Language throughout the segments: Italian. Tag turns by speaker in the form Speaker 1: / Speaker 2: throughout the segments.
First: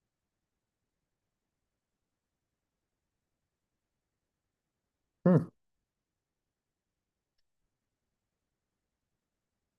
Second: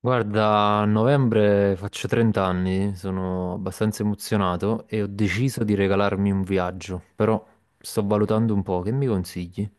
Speaker 1: Guarda, a novembre faccio 30 anni, sono abbastanza emozionato e ho
Speaker 2: Mm.
Speaker 1: deciso di regalarmi un viaggio, però sto valutando un po', che mi consigli?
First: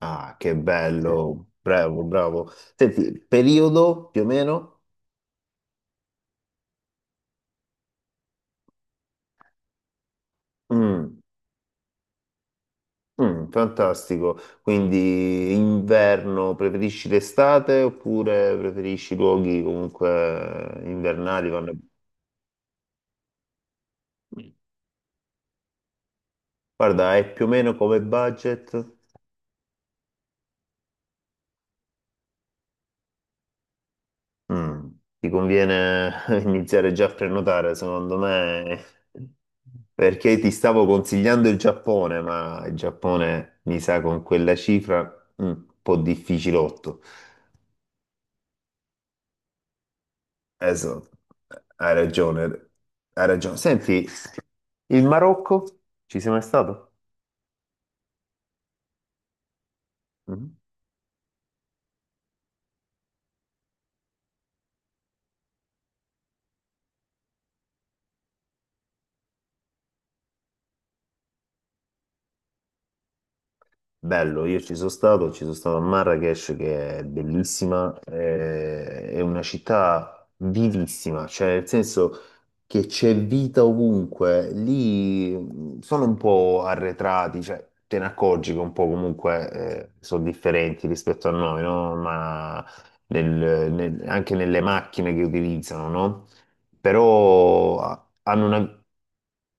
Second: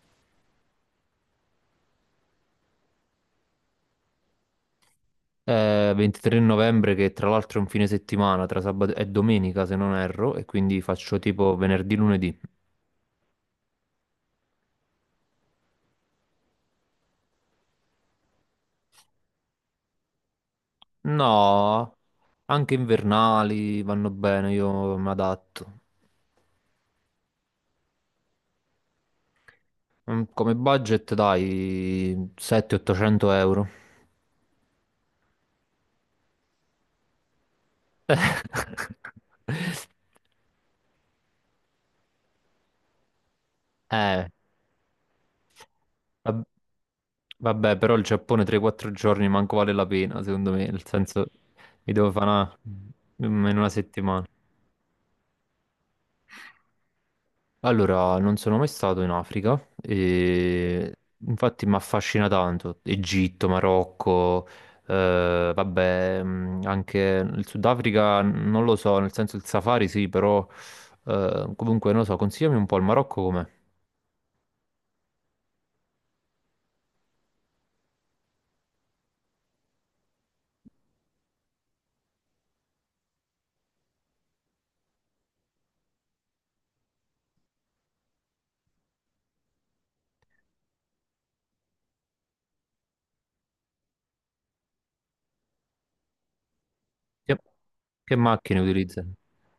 Speaker 2: Ah, che Sì. Bello, bravo, bravo. Senti, periodo più o meno?
Speaker 1: È 23 novembre, che tra l'altro è un fine settimana, tra sabato e domenica se non erro, e quindi faccio
Speaker 2: Mm,
Speaker 1: tipo venerdì, lunedì.
Speaker 2: mm, fantastico. Quindi inverno, preferisci l'estate oppure preferisci luoghi comunque invernali? Vanno.
Speaker 1: No, anche invernali vanno bene, io mi adatto.
Speaker 2: Guarda, è più o meno come budget?
Speaker 1: Come budget dai 700-800 euro.
Speaker 2: Mm. Ti conviene iniziare già a prenotare, secondo me, perché ti stavo consigliando il Giappone, ma il Giappone mi sa con
Speaker 1: Eh,
Speaker 2: quella cifra un po'
Speaker 1: Vab-
Speaker 2: difficilotto.
Speaker 1: Vabbè, però il Giappone 3-4 giorni manco vale la pena, secondo me, nel
Speaker 2: Esatto,
Speaker 1: senso mi
Speaker 2: hai
Speaker 1: devo fare
Speaker 2: ragione,
Speaker 1: una-
Speaker 2: hai
Speaker 1: in
Speaker 2: ragione.
Speaker 1: una
Speaker 2: Senti,
Speaker 1: settimana.
Speaker 2: il Marocco, ci sei mai stato?
Speaker 1: Allora, non sono mai stato in Africa
Speaker 2: Mm.
Speaker 1: e infatti mi affascina tanto Egitto, Marocco, vabbè, anche il Sudafrica non lo so, nel senso il safari sì, però comunque non lo so, consigliami un po' il Marocco com'è?
Speaker 2: Bello, io ci sono stato a Marrakech, che è bellissima. È una città vivissima, cioè, nel senso che c'è vita ovunque. Lì sono un po' arretrati, cioè te ne accorgi che un po' comunque sono differenti rispetto a noi, no? Ma anche nelle macchine che utilizzano, no?
Speaker 1: Che,
Speaker 2: Però ah,
Speaker 1: che
Speaker 2: hanno
Speaker 1: macchine
Speaker 2: una,
Speaker 1: utilizza?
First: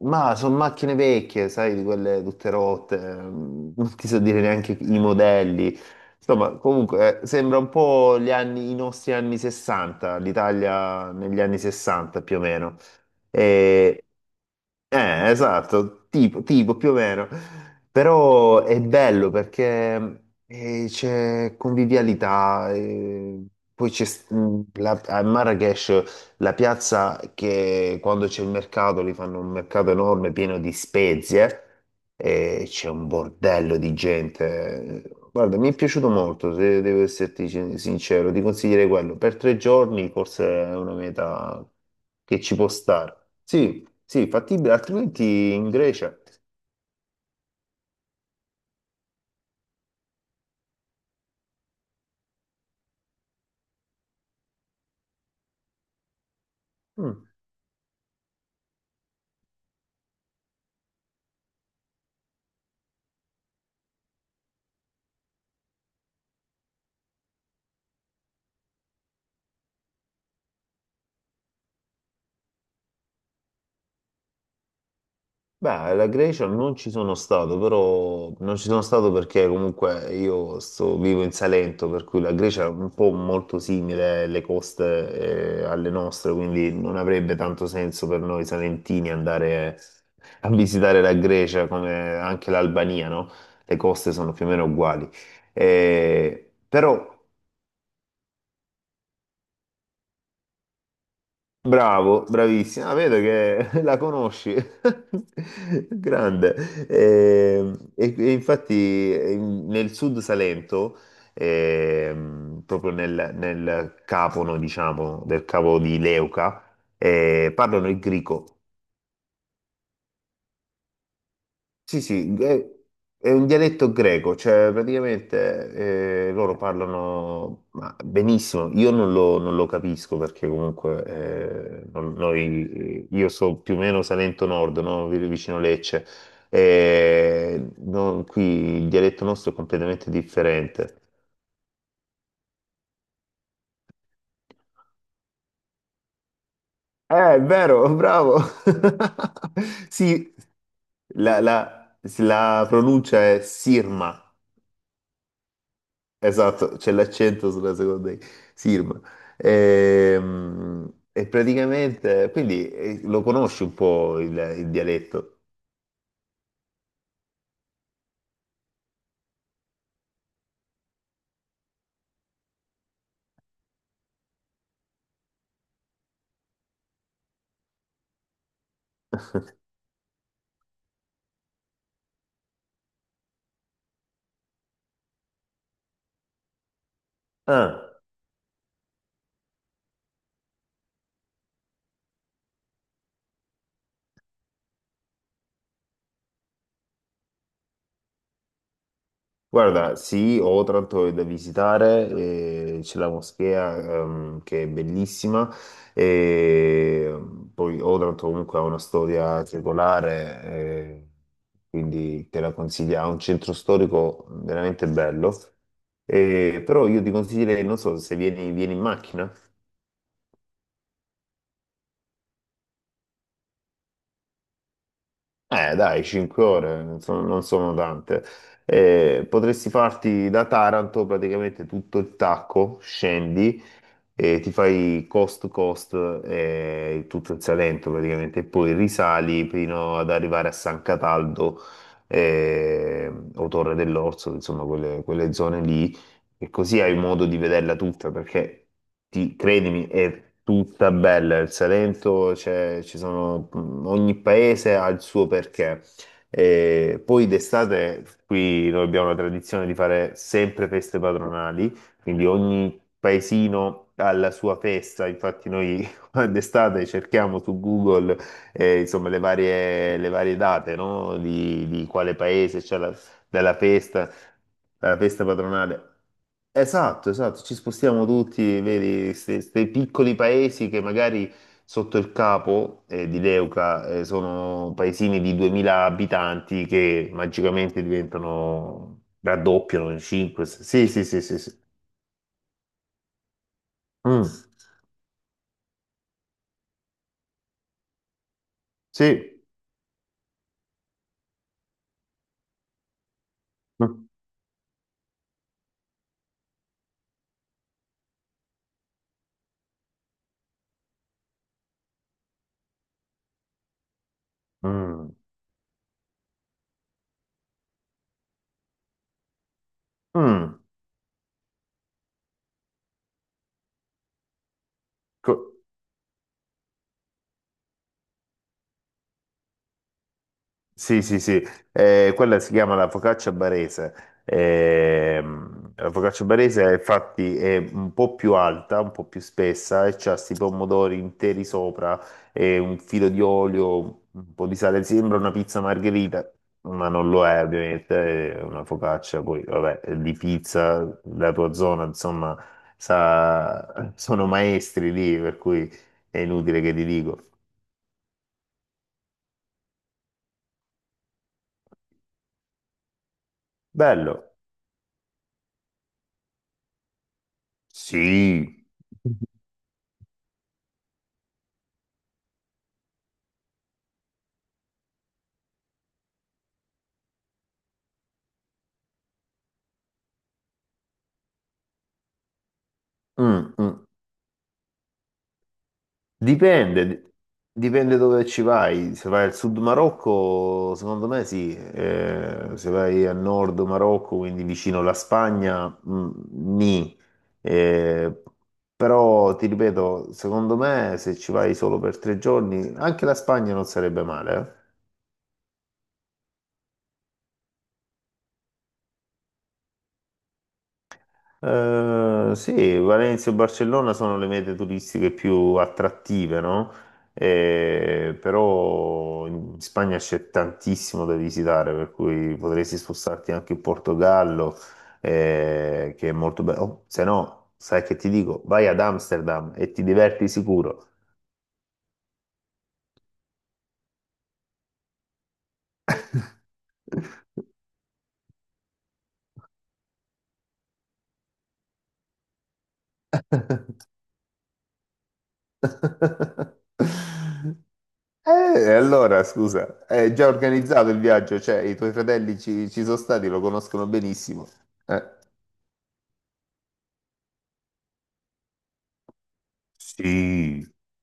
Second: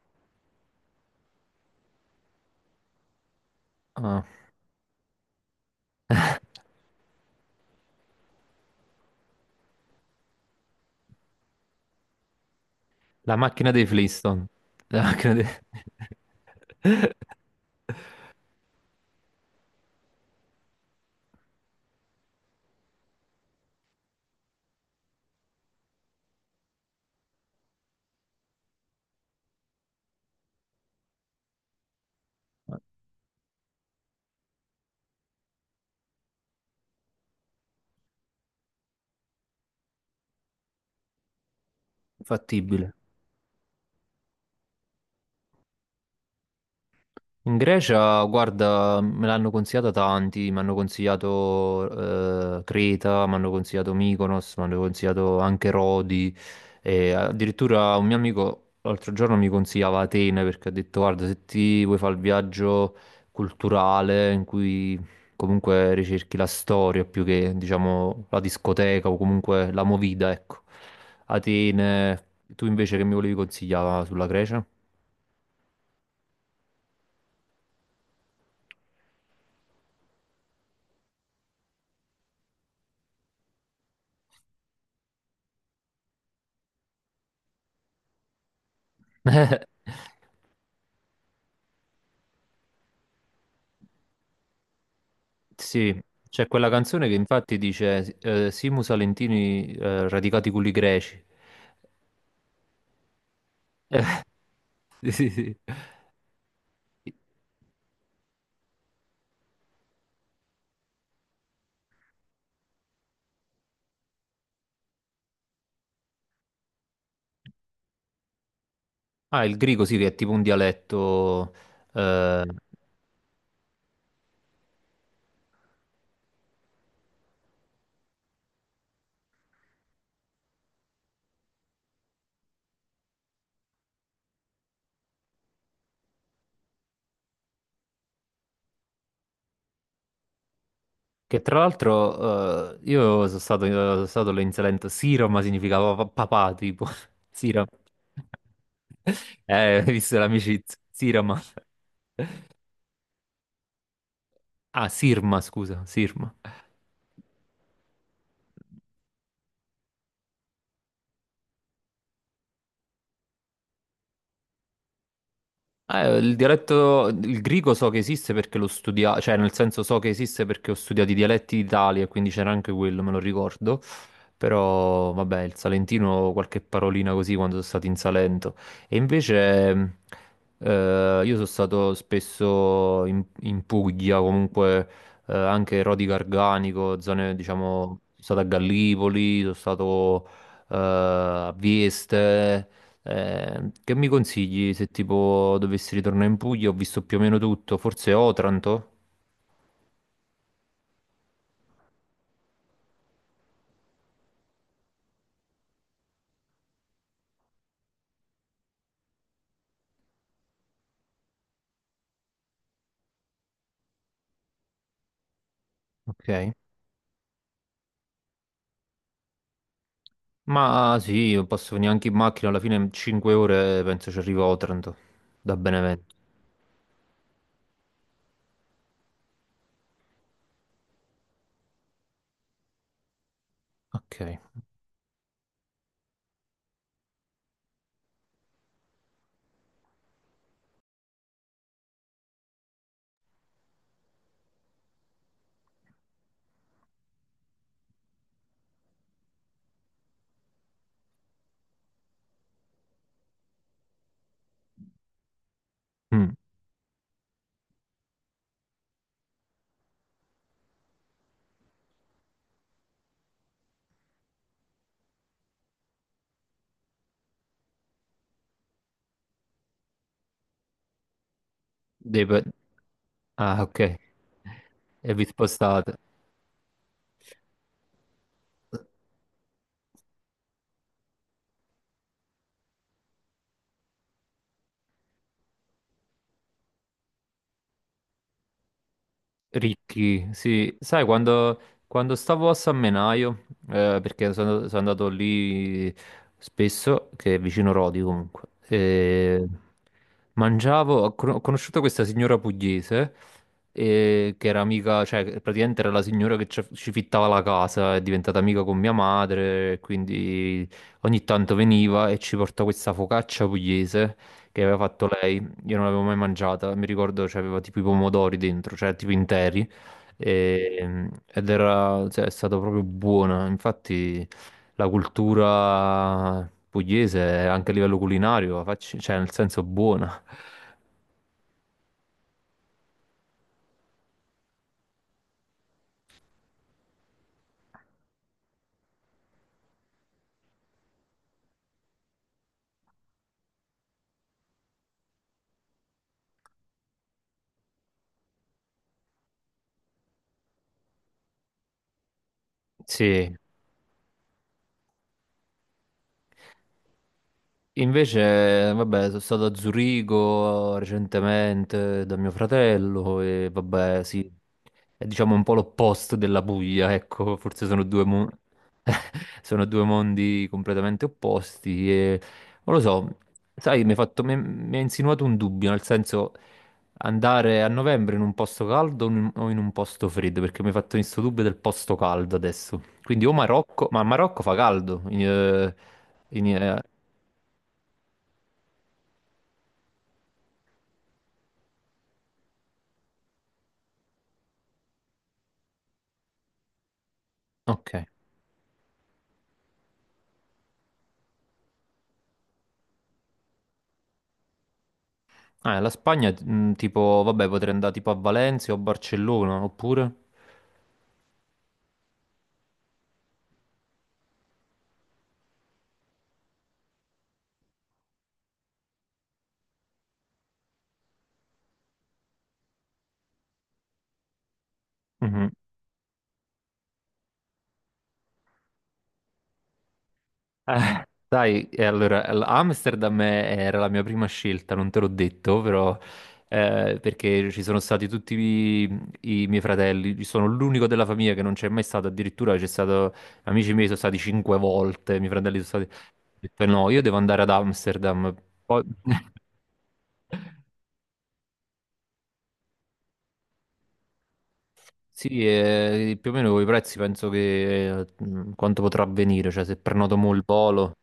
Speaker 2: ma sono macchine vecchie, sai, di quelle tutte rotte, non ti so dire neanche i modelli. Insomma, comunque sembra un po' gli anni, i nostri anni 60, l'Italia negli anni 60 più o meno.
Speaker 1: La macchina dei
Speaker 2: E,
Speaker 1: Flintstone. La macchina dei
Speaker 2: esatto, tipo, tipo più o meno. Però è bello perché c'è convivialità. Poi c'è a Marrakesh la piazza, che quando c'è il mercato, lì fanno un mercato enorme pieno di spezie, e c'è un bordello di gente. Guarda, mi è piaciuto molto, se devo esserti sincero, ti consiglierei quello. Per tre giorni forse è una meta che ci può
Speaker 1: Fattibile.
Speaker 2: stare. Sì, sì, fattibile, altrimenti in Grecia.
Speaker 1: In Grecia, guarda, me l'hanno consigliata tanti, mi hanno consigliato Creta, mi hanno consigliato Mykonos, mi hanno consigliato anche Rodi e
Speaker 2: Mm.
Speaker 1: addirittura un mio amico l'altro giorno mi consigliava Atene perché ha detto guarda, se ti vuoi fare il viaggio culturale in cui comunque ricerchi la storia più che diciamo la discoteca o comunque la movida, ecco. Atene, tu invece che mi volevi consigliare sulla Grecia?
Speaker 2: Beh, la Grecia non ci sono stato, però non ci sono stato perché comunque io vivo in Salento, per cui la Grecia è un po' molto simile alle coste, alle nostre, quindi non avrebbe tanto senso per noi salentini andare a visitare la Grecia, come anche l'Albania, no? Le coste sono più o meno uguali.
Speaker 1: Sì, c'è quella canzone
Speaker 2: Però.
Speaker 1: che infatti dice Simus Salentini radicati culi greci.
Speaker 2: Bravo, bravissima. Ah, vedo che la
Speaker 1: Eh,
Speaker 2: conosci.
Speaker 1: sì, sì, sì.
Speaker 2: Grande. E infatti nel sud Salento, proprio nel capono, diciamo, del cavo di Leuca, parlano il grico.
Speaker 1: Ah, il greco sì, che è tipo un dialetto
Speaker 2: Sì, sì,
Speaker 1: eh,
Speaker 2: è un dialetto greco, cioè praticamente loro parlano, ma benissimo. Io non lo capisco, perché comunque io so più o meno Salento Nord, no? Vicino Lecce, e qui il dialetto nostro è completamente differente.
Speaker 1: che tra l'altro io sono stato lì in Salento, Siroma significava papà, tipo,
Speaker 2: È
Speaker 1: Siroma.
Speaker 2: vero, bravo!
Speaker 1: Visto
Speaker 2: Sì,
Speaker 1: l'amicizia, Siroma.
Speaker 2: la, la la pronuncia è Sirma.
Speaker 1: Ah, Sirma, scusa, Sirma.
Speaker 2: Esatto, c'è l'accento sulla seconda I, Sirma. E, praticamente, quindi lo conosci un po' il dialetto?
Speaker 1: Ah, il dialetto, il greco so che esiste perché l'ho studiato, cioè nel senso so che esiste perché ho studiato i dialetti d'Italia, quindi c'era anche quello, me lo ricordo. Però vabbè, il salentino, qualche parolina così quando sono stato in Salento. E invece, io sono stato spesso in Puglia, comunque anche Rodi Garganico, zone diciamo,
Speaker 2: Ah.
Speaker 1: sono stato a Gallipoli, sono stato a Vieste. Che mi consigli se tipo dovessi ritornare in Puglia? Ho visto più o meno tutto, forse Otranto?
Speaker 2: Guarda, sì, ho tanto da visitare. C'è la moschea, che è bellissima, e poi Otranto comunque ha una storia secolare, quindi te la consiglio, ha un centro storico veramente bello.
Speaker 1: Ok.
Speaker 2: Però io ti consiglierei, non so, se vieni, in macchina.
Speaker 1: Ma sì, non posso venire anche in macchina, alla fine in 5 ore penso ci arrivo a Otranto, da
Speaker 2: Eh dai,
Speaker 1: Benevento.
Speaker 2: 5 ore non sono tante. Potresti farti da Taranto praticamente tutto il tacco, scendi,
Speaker 1: Ok.
Speaker 2: e ti fai coast to coast, tutto il Salento praticamente, e poi risali fino ad arrivare a San Cataldo, o Torre dell'Orso, insomma, quelle zone lì, e così hai modo di vederla tutta, perché credimi, è tutta bella. Il Salento, ci sono, ogni paese ha il suo perché.
Speaker 1: Mm.
Speaker 2: E poi d'estate qui noi abbiamo la tradizione di fare sempre feste patronali, quindi ogni paesino alla sua festa. Infatti noi d'estate cerchiamo su Google insomma, le varie date, no? Di quale
Speaker 1: Dei pe-
Speaker 2: paese c'è la, della
Speaker 1: Ah, ok.
Speaker 2: festa, la
Speaker 1: E vi
Speaker 2: festa patronale.
Speaker 1: spostate.
Speaker 2: Esatto, esatto, ci spostiamo tutti, vedi, questi piccoli paesi che magari sotto il capo di Leuca sono paesini di 2000 abitanti che magicamente diventano, raddoppiano in
Speaker 1: Ricchi,
Speaker 2: 5.
Speaker 1: sì,
Speaker 2: Sì, sì,
Speaker 1: sai
Speaker 2: sì, sì, sì.
Speaker 1: quando stavo a San Menaio,
Speaker 2: Mm.
Speaker 1: perché sono andato lì spesso, che è vicino Rodi comunque,
Speaker 2: Sì.
Speaker 1: e mangiavo, ho conosciuto questa signora pugliese,
Speaker 2: Mm.
Speaker 1: che era amica, cioè che praticamente era la signora che ci fittava la casa, è diventata amica con mia madre, quindi ogni tanto veniva e ci portava questa focaccia pugliese che aveva fatto
Speaker 2: Mm.
Speaker 1: lei. Io non l'avevo mai mangiata, mi ricordo c'aveva tipo i pomodori dentro, cioè tipo interi,
Speaker 2: Mm.
Speaker 1: ed era, cioè, è stata proprio buona. Infatti la
Speaker 2: Co-
Speaker 1: cultura pugliese, anche a livello culinario, facci- cioè nel senso buona.
Speaker 2: sì, sì, sì. Quella si chiama la focaccia barese. La focaccia barese, infatti, è un po' più alta, un po' più spessa, e c'ha questi pomodori interi sopra e un filo di olio, un po' di sale. Sembra una pizza margherita, ma non lo è, ovviamente. È una focaccia, poi, vabbè, di pizza, la tua zona, insomma,
Speaker 1: Sì,
Speaker 2: sono maestri lì, per cui è inutile che ti dico.
Speaker 1: invece, vabbè, sono stato a Zurigo recentemente da mio fratello e vabbè, sì,
Speaker 2: Bello.
Speaker 1: è diciamo un po' l'opposto della Puglia, ecco, forse sono due, mo-
Speaker 2: Sì.
Speaker 1: sono due mondi completamente opposti e non lo so, sai, mi hai fatto- mi- mi ha insinuato un dubbio, nel senso andare a novembre in un posto caldo o in un posto freddo, perché mi hai fatto questo dubbio del posto caldo adesso. Quindi o
Speaker 2: Mm, mm.
Speaker 1: Marocco, ma a Marocco fa caldo. In- in-
Speaker 2: Dipende, dipende dove ci vai. Se vai al sud Marocco, secondo me sì. Se vai a nord Marocco, quindi vicino alla Spagna, nì.
Speaker 1: ok.
Speaker 2: Eh, Però ti ripeto, secondo me se ci vai solo per 3 giorni, anche la Spagna non sarebbe male.
Speaker 1: Ah, la Spagna, tipo, vabbè, potrei andare tipo a Valencia o Barcellona, oppure?
Speaker 2: Sì, Valencia e Barcellona sono le mete turistiche più attrattive, no? Però in Spagna c'è tantissimo da visitare, per cui potresti spostarti anche in Portogallo,
Speaker 1: Mhm.
Speaker 2: che è molto bello. Oh, se no, sai che ti dico, vai ad Amsterdam e ti diverti sicuro.
Speaker 1: Sai, e allora, Amsterdam era la mia prima scelta, non te l'ho detto, però, perché ci sono stati tutti i miei fratelli. Io sono l'unico della famiglia che non c'è mai stato, addirittura c'è stato, amici miei sono stati cinque volte, i miei fratelli sono stati. Ho detto, no, io devo andare ad Amsterdam, poi.
Speaker 2: Allora, scusa, è già organizzato il viaggio, cioè i tuoi fratelli ci sono stati, lo conoscono benissimo. Eh,
Speaker 1: Sì, più o meno con i prezzi penso che quanto potrà avvenire, cioè se prenoto mo il
Speaker 2: Sì,
Speaker 1: volo.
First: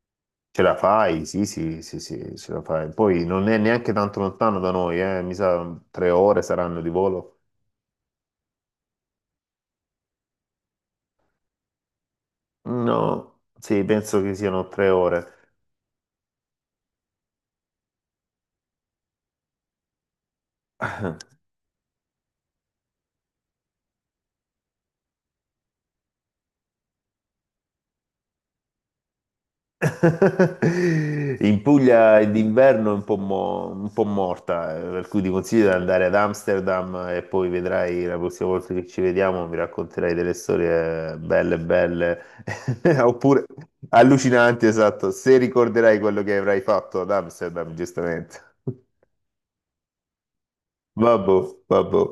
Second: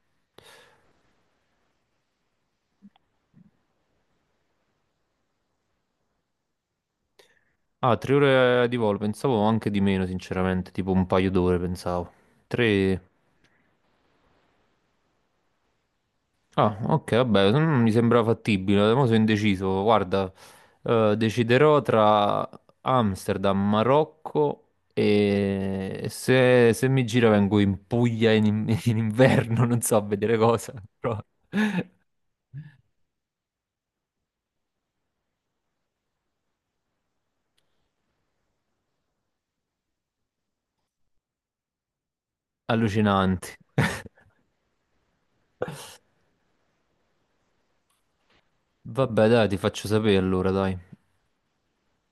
Speaker 2: ce la fai, sì, sì, sì, sì, ce la fai. Poi non è neanche tanto lontano da noi, mi sa 3 ore saranno di volo.
Speaker 1: Ah, 3 ore di volo, pensavo anche di meno, sinceramente, tipo un paio d'ore pensavo. Tre.
Speaker 2: No, sì, penso che siano 3 ore.
Speaker 1: Ah, ok, vabbè, mi sembra fattibile, mo sono indeciso, guarda, deciderò tra Amsterdam, Marocco e se mi gira vengo in Puglia in inverno, non so a vedere cosa, però
Speaker 2: In Puglia d'inverno è un po', un po' morta, per cui ti consiglio di andare ad Amsterdam, e poi vedrai la prossima volta che ci vediamo, mi racconterai delle storie belle, belle, oppure
Speaker 1: allucinanti.
Speaker 2: allucinanti, esatto, se ricorderai quello che avrai fatto ad Amsterdam, giustamente.
Speaker 1: Vabbè, dai, ti faccio sapere allora, dai.
Speaker 2: Vabbè, vabbè.